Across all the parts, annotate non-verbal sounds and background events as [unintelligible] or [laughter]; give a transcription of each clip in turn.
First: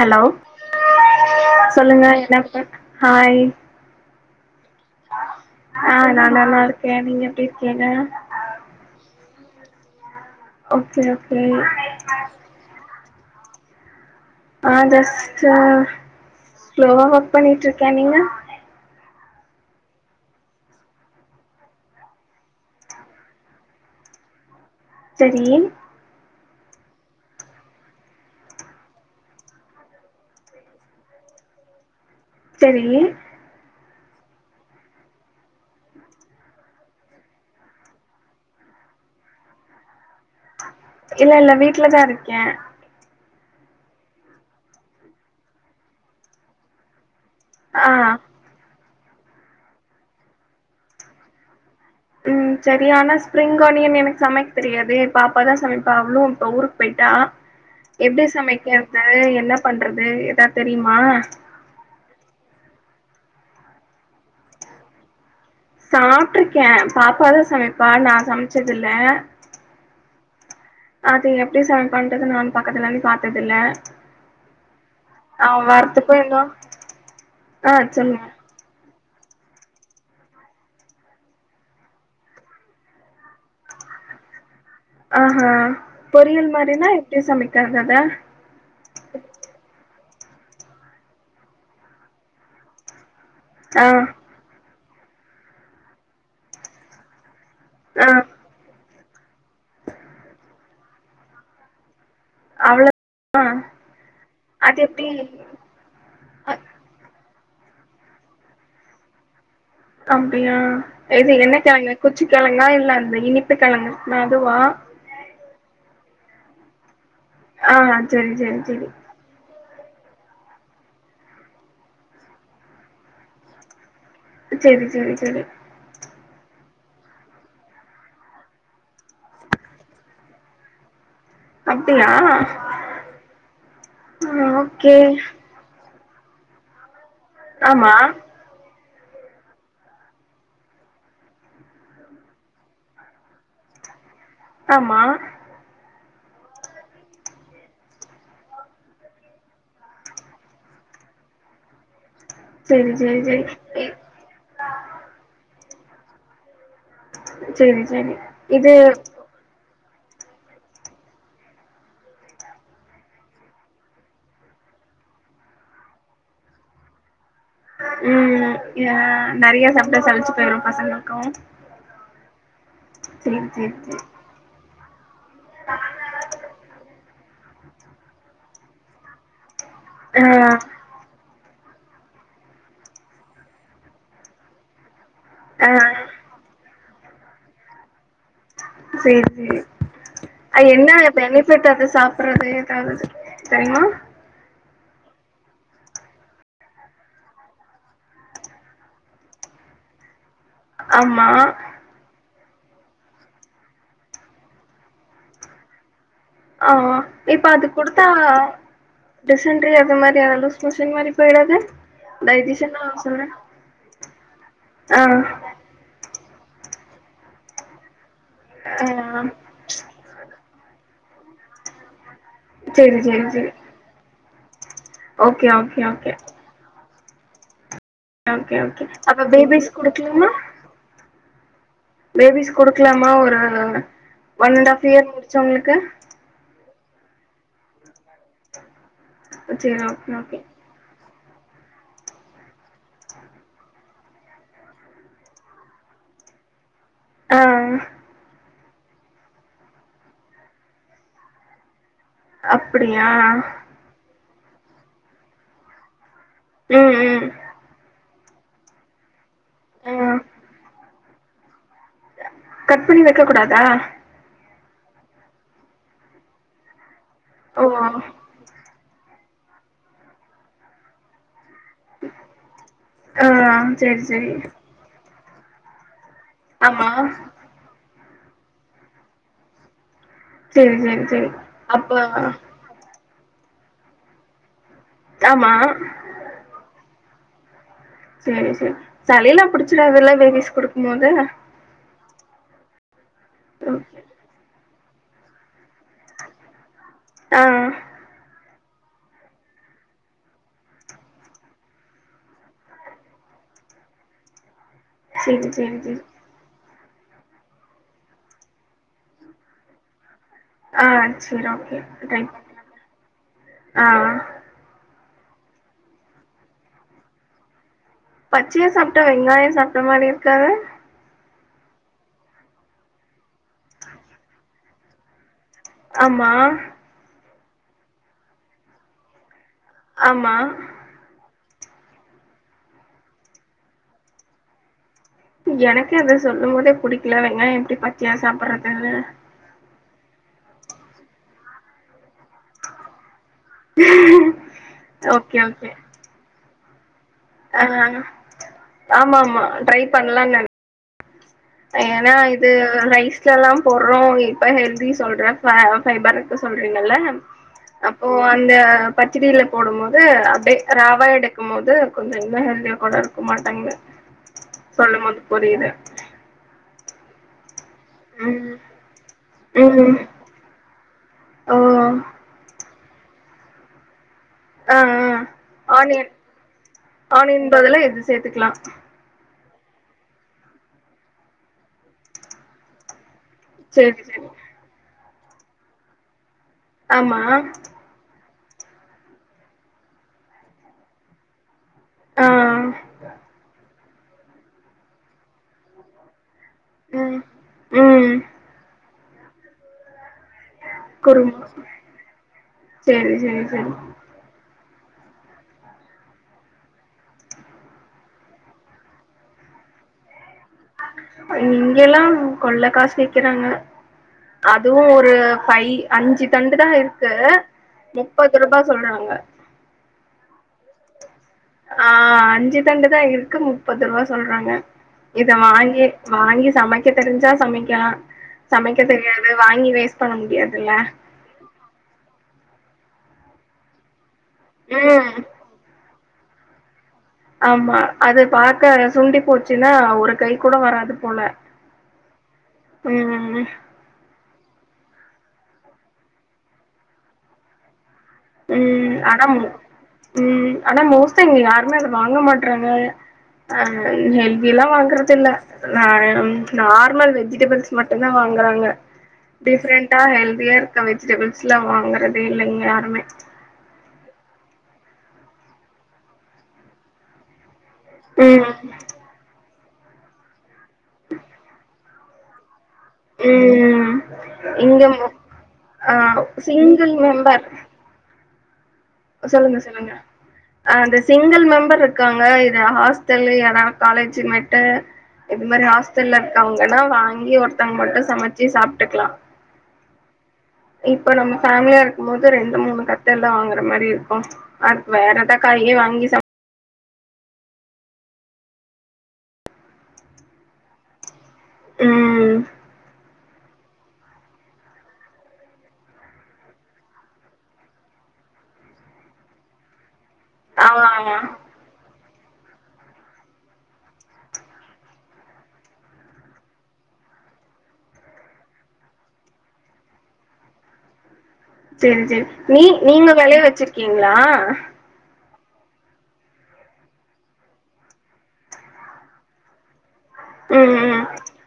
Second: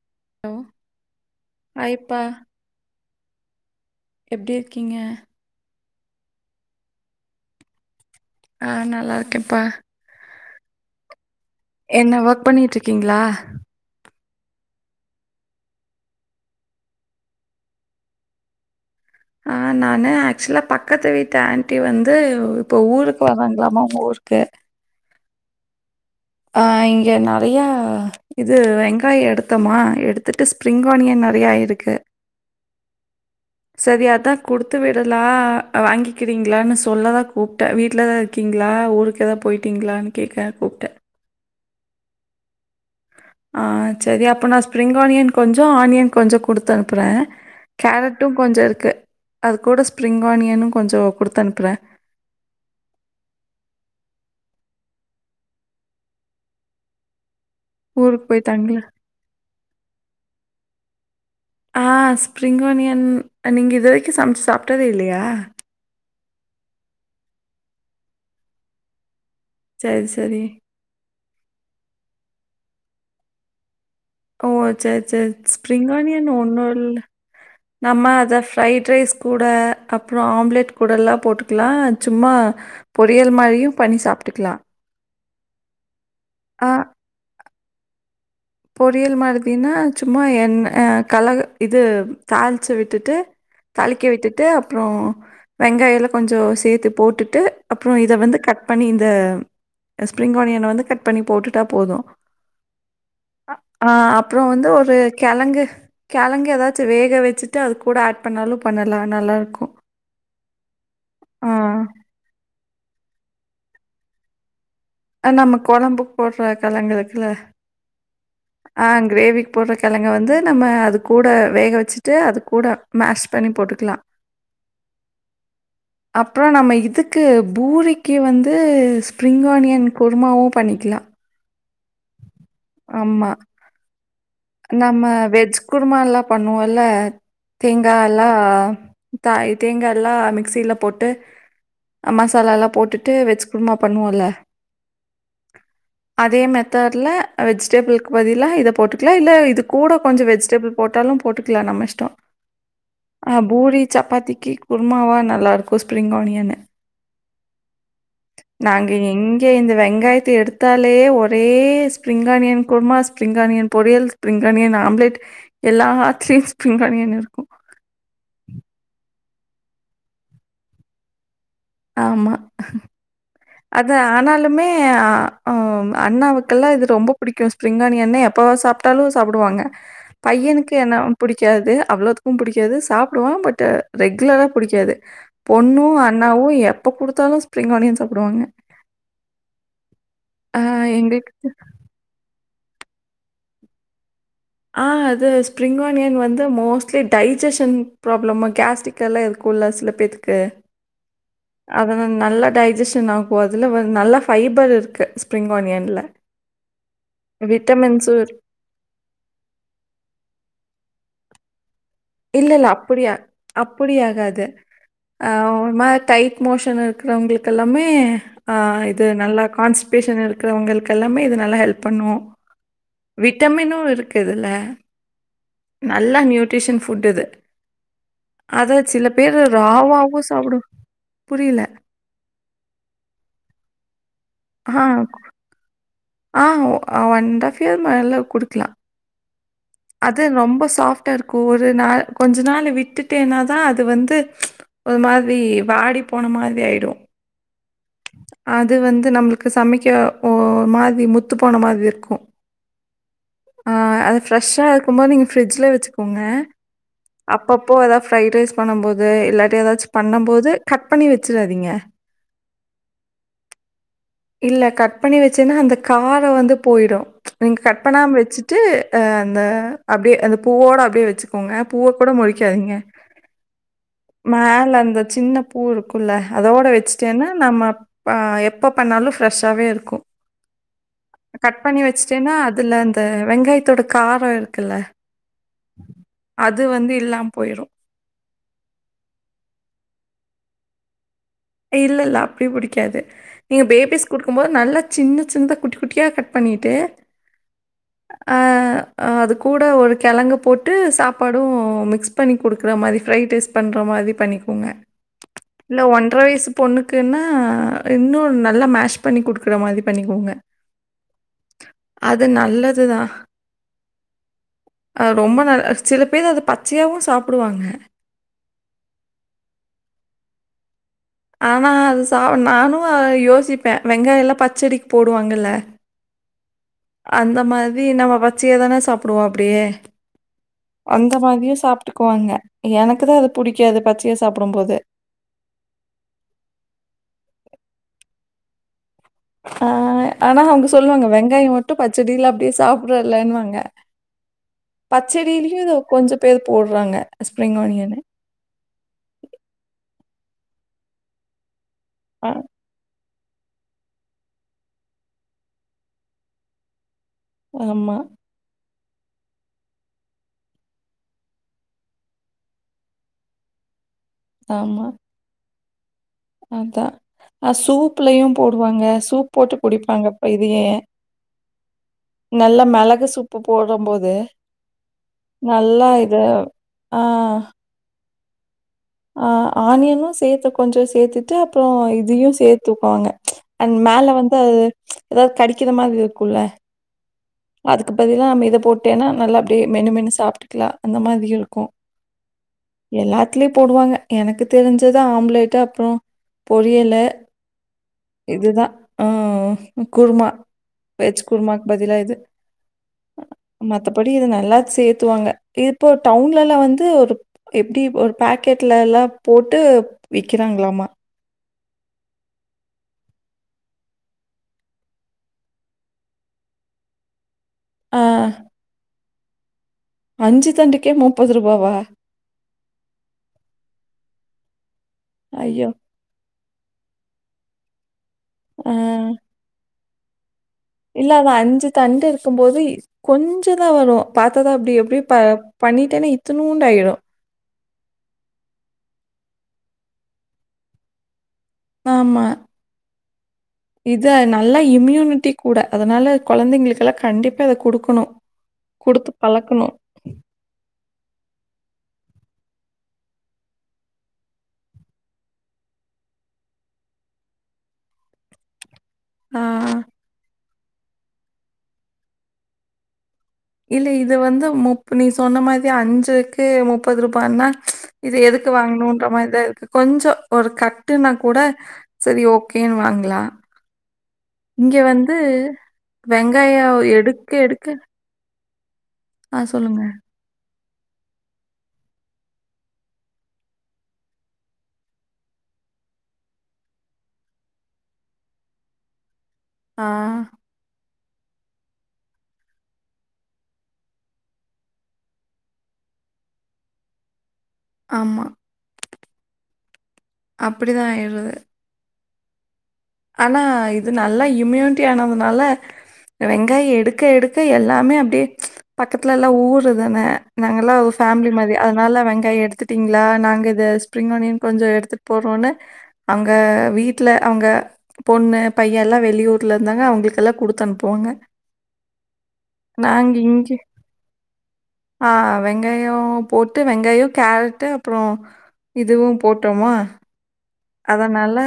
Hello சொல்லுங்க ஹாய்ப்பா என்ன ப ஹாய் எப்டி இருக்கீங்க ஆஹ் நா நல்லா இருக்கேன் நீங்க எப்டி இருக்கீங்க ஆ நல்லா இருக்கேன்ப்பா ஓகே ஓகே என்ன ஒர்க் பண்ணிட்டுட்ருக்கீங்களா ஆ ஜஸ்ட் ஸ்லோவா ஒர்க் பண்ணிட்டு இருக்கேன் நீங்க ஆ நானு ஆக்சுவலா பக்கத்து வீட்டு ஆன்ட்டி வந்து இப்போ ஊருக்கு வராங்களாமா உங்க ஊருக்கு சரி ஆ இங்கே நறையா இது வெங்காய எடுத்தமா எடுத்துட்டு ஸ்ப்ரிங் ஆனியன் நெறையாயிருக்கு சரி சரி அதா கொடுத்து விடலா வாங்கிக்கிறீங்களான்னு சொல்லதா கூப்பிட்டே வீட்ல தா இருக் கிங்களா ஊருக்கு எதா போயிட்டிங்களான்னு கேக்க கூப்பிட்டே இல்ல இல்ல வீட்ல தா இருக்கே ஆ சரி அப்போ நா ஸ்ப்ரிங் ஆனியன் கொஞ்சோ ஆனியன் கொஞ்சோ குடுத்து அனுப்புறே ஆ கேரட்டூ கொஞ்சே இருக்கு அது கூட ஸ்ப்ரிங் ஆனியனூ கொஞ்சே கொடுத்து அனுப்புறே ம் சரி ஆனா ஸ்ப்ரிங் ஆனியன் எனக்கு சமைக்க தெரியாதே பாப்பா தா சமைப்பா அவ்ளூ இப்ப ஊருக்கு போய்ட்டா எப்படி ஊருக்கு போயிட்டாங்கல்ல. சமைக்கறது என்ன பண்றது ஏதாவது தெரியுமா ஆ ஸ்ப்ரிங் ஆனியன் நீங்க இது வரைக்கும் சமைச்சு சாப்ட்டதே இல்லையா சாப்ட்டுருக்கே பாப்பாதா சமைப்பா நான் சமைச்சதில்ல சரி சரி அது எப்டி சமைப்பாண்றது நானும் பக்கத்துல இருந்து பாத்தது இல்ல ஓ சேரி சேரி ஸ்பிரிங் ஆனியன் இன்னு ஒன்னு இல்ல ஆ நம்ம சொல்லுங்க அத ஃப்ரைட் ரைஸ் கூட அப்புறோ ஆம்லெட் கூடல்லா போட்டுக்கலா சும்மா பொறியல் மாரியு பண்ணி சாப்ட்டுக்கலா ஆஹா பொறியல் மாரினா எப்டி சமைக்குறது அத பொரியல் மாதினா சும்மா எண்ண அ கலரு இது தாளிச்ச விட்டுட்டு ஆ களக்கி விட்டுட்டு அப்றோ வெங்காயொல்லா கொஞ்சொ சேத்து போட்டுட்டு அப்றோ ஆ இத வந்து கட் பண்ணி இந்த அ ஸ்ப்ரிங் ஆனியன வந்து கட் பண்ணி போட்டுட்டா போது அவள ஆ அப்றோ வந்து ஒரு எப்டி கெழங்கு கெழங்கு அ எதாச்சு வேக வச்சிட்டு அது கூட ஆட் பண்ணாலு பண்ணலா நல்லாருக்கு அப்டியா இது என்ன கிழங்கு குச்சி கிழங்கா இல்ல அந்த இனிப்பு கிழங்கு இருக்குமே அதுவா அ நம்ம கொழம்புக்கு போடுற கெழங்கு இருக்குல்ல ஆ செரி செரி ஆ செரி கிரேவி போடுற கெழங்க வந்து நம்ம அது கூட வேக வச்சுட்டு அது கூட மேஷ் பண்ணி போட்டுக்கலாம் ச்செரி ச்செரி ச்செரி அப்றோ நம்ம இதுக்கு பூரிக்கி வந்து ஸ்ப்ரிங் ஆனியன் குருமாவு பண்ணிக்லா அப்டியா ஆ ஆமா ஓகே நம்ம வெஜ் குருமாலா பண்ணுவோல ஆமா தேங்கா எல்லா தாய் தேங்காலா மிக்சில போட்டு மசாலாலா போட்டுட்டு வெஜ் குருமா பண்ணுவோல ஆமா அதே மெத் தெர்ல வெஜிடேபிள்க்கு பதிலா இத போட்டுக்லா இல்ல இது கூட கொஞ்சு வெஜிடபிள் போட்டாலும் போட்டுக்கலா நம்ம இஷ்டம் செரி செரி ஆ செரி பூரி இ சப்பாத்திக்கு குருமாவா நல்லா இருக்கும் ஸ்ப்ரிங் ஆனியனு செரி செரி இது நாங்க எங்க ஏ இந்த வெங்காயத்த எடுத்தாலே ஒர் ஒரே spring onion kurma spring onion பொரியல் ஸ்பிரிங் ஆனியன் ஆம்ப்லெட் எல்லா ஆத்துலயு ஸ்பிரிங் ஆனியன் இருக்கு ம் இதெல்லா நெறைய சாப்ட்டா சளிச்சு போயிரு பசங்களுக்கு ஆமா சேரி சேரி அதா சேரி ஆனாலுமே ஆ அம் அண்ணாவுக்கெல்லா இது ரொம்பப் புடிக்கு ஸ்பிரிங் ஆனியன்னா எப்பவா சாப்ட்டாலு சாப்புடுவாங்க ஆ பையனுக்கு என்ன புடிக்காது அவ்ளோத்துக்கு புடிக்காது சாப்டுவா பட்டு ரெகுலரா புடிக்காது ஆ பொண்ணு அண்ணாவு எப்ப குடுத்தாலு ஸ்ப்ரிங் ஆனியன் சாப்புடுவாங்க சேரி சேரி ஆ அது என்ன அது எங்களுக்கு பெனிஃபிட்டு அத சாப் வேற எதாவுது தெரிமா ஆ அது ஸ்ப்ரிங் ஆனியன் வந்து மோஸ்லி டைஜஷன் ப்ராப்ளமு கேஸ்டரிக் டெல்லே இருக்குல்லா சில பேத்துக்கு ஆமா அதுல நல்லா டைஜஷன் ஆகு அதுல நல்ல ஃபைபர் இருக்கு ஸ்ப்ரிங் ஆனியன்ல ஆ இப்ப அது குடுத்தா விட்டமின்ஸும் இரு டிசன்ரி அது மாரியான லூஸ்மோஷன் மாரி போயிடாது இல்ல இல்ல டைஜிஷன்னா அப்டி சொல்ற அப்டி ஆகாது ஆ அ ஒரு மாரி டைட் மோஷன் இருக்குறவங்களுக்கு எல்லாமே ஆ இது நல்லா கான்ஸ் லூஸ்மோஷன் இருக்கிறவங்களுக்கு எல்லாமே இது நல்லா ஹெல்ப் பண்ணு சேரி சேரி சேரி விட்டமினு இருக் கிதுல்ல ஓகே ஓகே நல்ல ஓகே நியூட்ரிஷன் ஃபுட் இது ஓகே அது ஓகே சில அப்ப பேரு பேபிஸ் ராவாவு குடுக்கலாமா சாப்பிடுவா புரில பேபிஸ் குடுகலாமா ஒரு one and ah half year முடிச்சவங்களுக்கு ஆ ஒன் அண்ட் ஹாஃப் இயர் மேல்ல குடுக்லா அ செரி [unintelligible] அது ரொம்ப சாஃப்டா இருக்கு ஒரு நாள் கொஞ்சோ நாள் விட்டுட்டேனாதா அது வந்து ஒரு மாரி வாடி போன மாரி ஆயிடு ஆ அது வந்து நம்ளுக்கு சமைக்க ஒரு மாரி முத்து போன மாதிரி இருக்கு அப்டியா அது ஃப்ரெஷ்ஷா இருக்குபோது நீங்க ஃப்ரிட்ஜில் வச்சுக்கோங்க ம் ம் அப்பப்போ எதாவுது ஃப்ரைட் ரைஸ் பண்ண போது இல்லாட்டி எதாச்சு ஆ பண்ண போது கட்ப் பண்ணி வச்சுடாதீங்க கட் பண்ணி வக்க கூடாதா இல்ல கட் பண்ணி வச்சேன்னா அந்த கார வந்து போயிடு நீங்க ஓ கட் பண்ணாம வெச்சுட்டு ட அந்த அப்டியே அந்த பூவோட அப்டியே வச்சி [unintelligible] நீங்க பூ கூட முழக்காதீங்க ஆ சரி சரி மேல அந்த சின்ன பூ இருக்கு உள்ள அதோட ஆமா வச்சிட்டேனா நம்ம ப எப்ப பண்ணாலு ஃப்ரெஷ்ஷாவே இருக்கு சரி சரி சரி கட் பண்ணி அப்ப வச்சுட்டேன்னா அதுல அந்த வெங்காயதோட கார இருக்குல்ல ஆமா அது வந்து இல்லாம போயிறு சேரி சேரி சளில்லா புடிச்சிடது இல்ல பேபிஸ்க் குடுக்கு போது இல்ல இல்ல அப்டி பிடிகாது நீங்க ஓகே பேபிஸ்குடுக்கு போது நல்ல சின்ன சிந்த குட்டி குட்டியா கட் பண்ணிட்டு ஆ அ அது கூட ஒரு கெழங்கு போட்டு சாப்பாடு மிக்ஸ் குக் பண்ணி குடுக்குற மாரி ஃப்ரைட் ரைஸ் பண்ணற மாரி பண்ணிக்கோங்க [unintelligible] ஒன்ற வயசு பொண்ணுக்குன்னா இன்னு நல்லா மேஷ் பண்ணி குடுக்குற மாரி பண்ணிகோங்க ஆ சரி ஓகே நல்லது ஆ அ ரொம்ப நல்ல சில பேர் அத பச்சையாவு சாப்பிடுவாங்க பச்சையா சாப்புட்டா வெங்காய சாப்ட்ட மாரி இருக்காதா ஆனா அது சா நானு யோசிபே வெங்காய எல்லா பச்சடிக்கு போடுவாங்கல ஆமா அந்த மாரி நம்ம பச்சைய தான சாபிடுவோ அப்டியே ஆமா அந்த மாரியு சாப்ட்டுக்குவாங்க எனக்குதா அது புடிக்காது பச்சையா சாப்பிடு போது எனக்கு அது சொல்லு போதே புடிக்கல வெங்காய எப்டி பச்சையா சாப்பிடறதுன்னு ஆ ஆனா அவுங்க சொல்லுவாங்க வெங்காய மட்டும் பச்சடில அப்டியே சாப்ட்றல்லன்னு வாங்க ஓகே பச்சடிலயு ஓகே இத கொஞ்ச பேர் போட்றாங்க ஆ ஆ ஆம் ஆம்மா ட்ரை பண்ணலா நெ ஏனா ஆ இது ரைஸ்யில எல்லா போட்றோ இப்ப ஹெல்தி சொல்ற பா ஃபைபர் இருக்கு சொல்றீங்க இல்ல ஆமா, அப்போ அந்த பச்சடில போடு போது அப்டியே ரவா எடுக்கு போது கொஞ்ச இன்னு ஹெல்தியா கூட இருக்க மாட்டங்க சொல்லு போது புரியுது அதா ஆ சூப்லயையு போடு ம் வாங்க சூப் போட்டு ம் குடிப்பாங்க இது ஏ ஓ நல்ல மிளகு சூப்பு போடுற போது ஆ ஆ ஆனியன் ஆ ஆனியன் பதிலா இது சேத்துக்கலா ஆ ஆனியனு சேத்து கொஞ்ச சேத்துட்டு அப்புறே இதையு சேத்துக்கு வாங்க அந் சேரி மேல சேரி வந்து ஏதாது கடிக்கிற மாறி இருக்குல்ல ஆமா அதுக்கு பதிலா நம்ம இத போட்டேன்னா நல்லா அப்டியே மென்னு மென்னு சாப்புட்டுக்கலா அந்த மாறி இருக்கும் ஆ எல்லாத்துலயு போடு வாங்க எனக்கு தெரிஞ்சது ஆம்லேட் அப்புறே பொரியலு ம் ம் இது தா ஆ ஆ குருமா வெஜ் குருமா குர்மாக்கு பதிலா இது சேரி சேரி சேரி மத்தபடி இது நல்லா சேத்து வாங்க இப்போ டவுன்லல்லா வந்து ஒரு எப்டி ஒரு பாக்கெட்ல எல்லா போட்டு விக்கிறாங்களாமா இங்க எல்லா கொள்ள காசு விக்குறாங்க அதுவு ஒரு ஃபை அஞ்சு தண்டு தா இருக்கு ஆ முப்பது ரூபா சொல்றாங்க அஞ்சு தண்டுக்கே முப் ஆ அஞ்சு தண்டுதா இருக்கு முப்பது ரூபா சொல்றாங்க இத ஐயோ! வாங்கியே வாங்கி சமைக்க தெரிஞ்சா சமைக்கலா ஆ சமைக்க தெரியாது வாங்கி வேஸ்ட் பண்ண முடியாது இல்ல இல்ல அவ அஞ்சு தண்டு இருக்கு போது கொஞ்சதா வரு பாத்தாதா அப்டி எப்டி ம் பா பண்ணிட்டேனா இத்துனூண்டு ஆயிடு ஆமா அது பாக்க சுண்டி போச்சுன்னா ஒரு கை கூட வராது போல ஆமா ம் ம் ம் ம் ம் இத நல்லா இம்யூனிட்டி கூட அதனால குழந்தைங்களுக்கு எல்லா கண்டிப்பா இத குடுக்குணு ம் ஆனா ம் ஆனா மோஸ்ட்டா இங்க யாருமே அத வாங்க மாட்றாங்க ஆ ஹெல்தி எல்லா வாங்கறது இல்ல நானு நார்மல் வெஜிடபிள்ஸ் மட்டும் தா வாங்குறாங்க ஆ டிஃப்ரெண்டா ஹெல்தியா இருக்க வெஜிடபிள்ஸ்சு எல்லா வாங்குறதே இல்ல இங்க யாருமே இல்ல இது வந்து முப் நீ சொன்ன மாறி அஞ்சுக்கு முப்பது ரூபானா இத எதுக்கு ம் வாங்கணுன்ற மாறிதா இருக்கு கொஞ்ச ஒரு கட்டுன்னா கூட சேரி ஓகேன்னு வாங் எல்லா ம் இங்க வந்து ஆ வெங்காய சிங்கிள் எடுக்க மெம்பர் எடுக்க சொல்லுங்க சொல்லுங்க ஆ அந்த சிங்கிள் மெம்பர் இருக்காங்க இத ஹாஸ்டல்லு யாராது காலேஜ்மேட்டு இது மாறி ஹாஸ்டல்ல இருக்க வாங்க எல்லா வாங்கி ஒருத்தவங்க மட்டும் சமைச்சு சாப்புட்டுக்கலா ஆ இப்ப நம்ம ஃபேமிலியா இருக்கு போது ரெண்டு மூணு கட்டெல்லா வாங்க மாரி இருக்கு அடுத்து வேற எதா காயே வாங்கி சுப் ஆமா அப்படி தா ஆய்ருது ம் ஆனா இது நல்லா இம்யூனிட்டி ஆனதுனால வெங்காய் எடுக்க எடுக்க எல்லாமே அப்டியே பக்கத்துல எல்லா ஊரு தான நாங்க எல்லா ஆமா ஒரு ஆமா ஃபேமிலி மாரி அதுனால வெங்காய எடுத்துட்டீங்களா நாங்க இத ப்ரிங் அனியன் கொஞ்சோ எடுத்துட்டு போறோன்ன அங்க வீட்டல அங்க பொண்ணு பைய எல்லா வெளியூர்ல இருந்தாங்க அவங்களுக்கெல்லா குடுத்தனுப்புவாங்க செரி செரி நீ நீங்க வெளைய இங்கே வச்சிருக்கீங்ளா ஆ வெங்காய போட்டு வெங்காய கேரட்டு் அப்பறோ இதுவு போட்டோமா ம் ம் அதனால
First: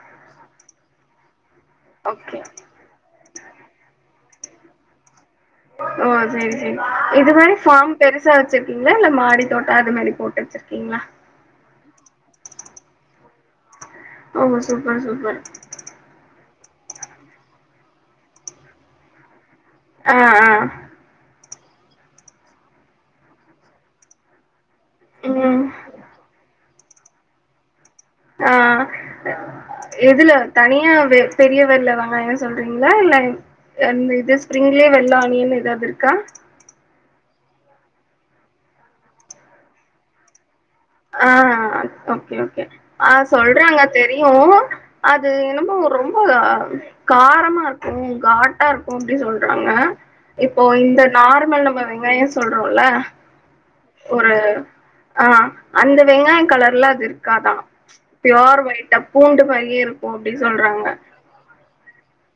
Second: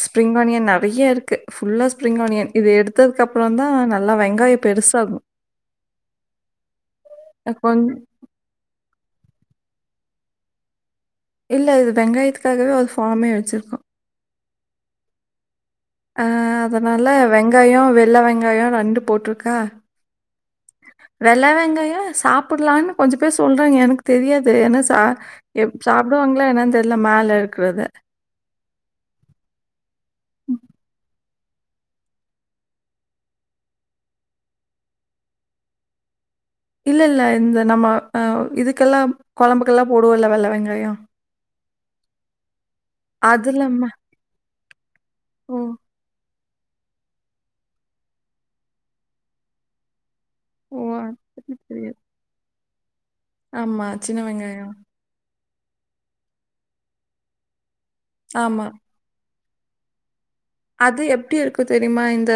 ஸ்பிரிங் ஆனியன் நெறைய இருக்கு ஃபுல்லா ஸ்பிரிங் ஓகே ஆனியன் இத எடுத்ததுக்கு அப்ரோ தா நல்லா வெங்காயம் பெருசாகு ஓ செரி செரி இது மாரி கொஞ் ஃபார்ம் பெருசா வச்சிருக்கீங்களா இல்ல மாடி தோட்ட அது மாரி போட்டு வச்சிருக்கீங்ளா இல்ல இது வெங்காயத்துக்காகவே ஒரு ஃபார்மே வச்சிருக்கோ ஓ சூப்பர் சூப்பர் ஆ அதனால வெங்காயம் வெள்ள வெங்காயம் ரெண்டு போட்ருக்கா ஆ ஆ வெள்ள வெங்காயம் சாப்புட்லான்னு கொஞ்ச பேர் சொல்றங்க எனக்கு தெரியாது ஏனா சா ம் எப் சாப்டுவாங்களானு என்ன தெரில மேல இருக்குறத ஆ எதுல தனியாவே பெரிய வெள்ள வெங்காய சொல்றீங்களா இல்ல அந்த இது ஸ்ப்ரிங்லயே வெள்ள ஆனியன் எதாவது இருக்கா இல்ல இல்ல இந்த நம்ம ஆ இதுக்கெல்லா கொழம்புக்கெல்லா போடுவோல வெள்ள வெங்காய ஆ ஓகே ஓகே ஆ அதுல சொல்றாங்க ம தெரியு அது ஓ! இன்னுமோ ரொம்ப காரமா இருக்கு காட்டா இருக்கு அப்டி சொல்றாங்க இப்போ ஓ! இந்த அது பத்தி நார்மல் தெரியாது. வெங்காய சொல்றோல ஆமா சின்ன ஒரு வெங்காய ஆ அந்த வெங்காய கலர்ல அது இருக்காதா பியோர் ஆமா. ஒயிட்டா பூண்டு மாரியே இருக் ஓ அப்டி சொல்ற அது எப்டி இருக்கு தெரியுமா இந்த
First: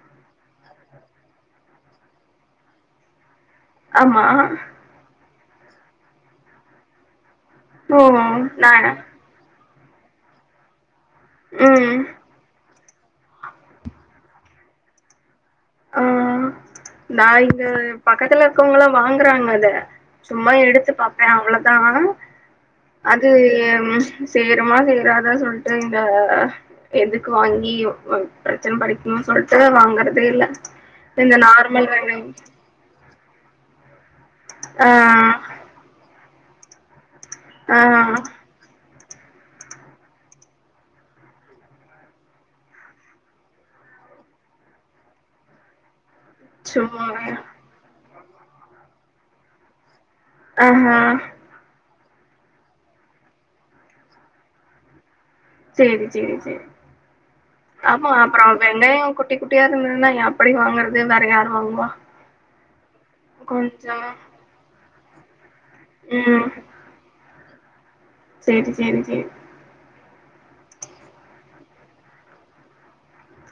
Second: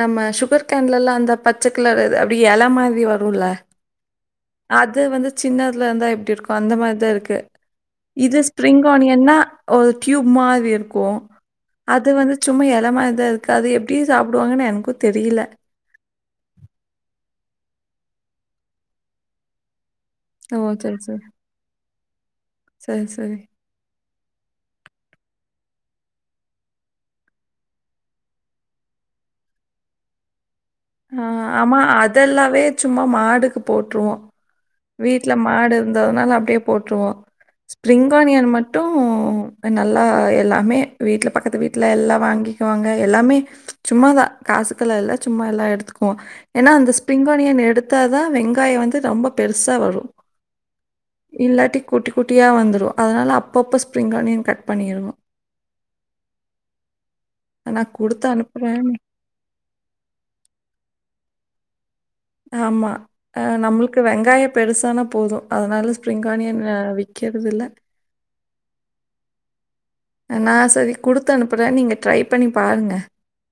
நம்ம சுகர் கேன்லலா அந்த பச்ச கலர் அது அப்டி எல மாதிரி வருல ஆமா அது வந்து சின்னதுல இருந்தா இப்டி இருக்கு அந்த மாரிதா இருக்கு ஓ! இது ஸ்பிரிங் நானா? ஆனியன்னா ஒரு டியூப் மாரி இருக்கு ம். அது வந்து ஆ இளமா தா இருக்கு அத எப்டி சாப்டுவாங்கன்னு எனக்கு தெரில ஆ நா இங்க பக்கத்துல இருக்கவங்களா வாங்கறாங்க அத சும்மா ஓ! எடுத்து சரி, பாப்ப சரி. அவ்ளோதா ஆ சரி, அது சரி. சேருமா சேராதா சொல்டேங்க எதுக்கு வாங்கி ஒ பிரச்சன படிக்கனுன் சொல்ட்டு வாங்கறதே இல்ல இந்த ம் ஆமா நார்மல் வெங்காயம் அதெல்லாவே சும்மா மாடுக்கு போட்ருவோ ஆ, வீட்ல மாடு இருந்ததுனால அப்டியே போட்ருவோ ஆ ஸ்பிரிங் ஆனியன் மட்டு ப்ப நல்லா எல்லாமே வீட்ல பக்கத்து வீட்ல எல்லா வாங்கிக்குவாங்க எல்லாமே சும்மாதா காசுக்கெல்லா இல்ல சும்மா எல்லா எடுத்துக்குவோ ஏன்னா அந்த ஸ்பிரிங் சும்மாவே ஆனியன் எடுத்தாதா வெங்காய வந்து ரொம்ப பெருசா வரு ஆ ஹா இல்லாட்டி குட்டி குட்டியா வந்ரு அதனால அப்பப்போ ஸ்பிரிங்கானியன் கட் பண்ணிருனு சேரி சேரி சேரி நான் ஆமா குடுத்து அப்பறோ அனுப்புறேன். வெங்காயோங் கூ குட்டி குட்டியா இருந்ததுன்னா எப்டி வாங்குறது வேற யார் வாங்குவா ஆமா ஆ நம்மளுக்கு கொஞ்சம் வெங்காயம் பெருசானா போதும் அதனால ஸ்ப்ரிங் ம் ஆனியன் அ கெடுதுல்ல சேரி செரி செரி அ நா சரி குடுத்தனுப்புற நீங்க ட்ரை பண்ணி பாருங்க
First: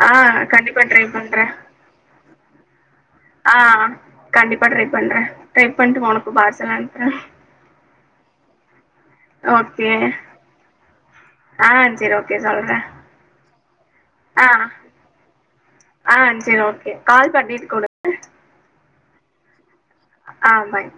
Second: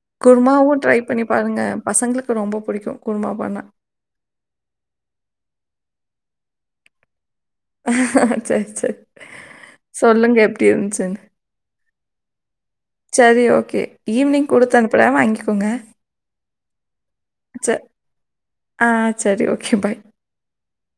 ஆ குருமாவு கண்டிப்பா ட்ரை பண்ணி பண்றே பாருங்க பசங்களுக்கு ரொம்ப புடிக்கு ஆ கண்டிப்பா ட்ரை பண்ற ட்ரை பண்ட்டு உனக்கு பார்சல் அனுப்புற சர் சர் ஓகே ஆ சரி ஓகே சொல்றே சரி ஓகே ஆ ஈவினிங் குடுத்து அனுப்புற வாங்கிக்கோங்க ஆ சரி ஓகே கால் பண்ணிட்டு ச குடு ஆ சரி ஓகே பாய் ஆ பாய்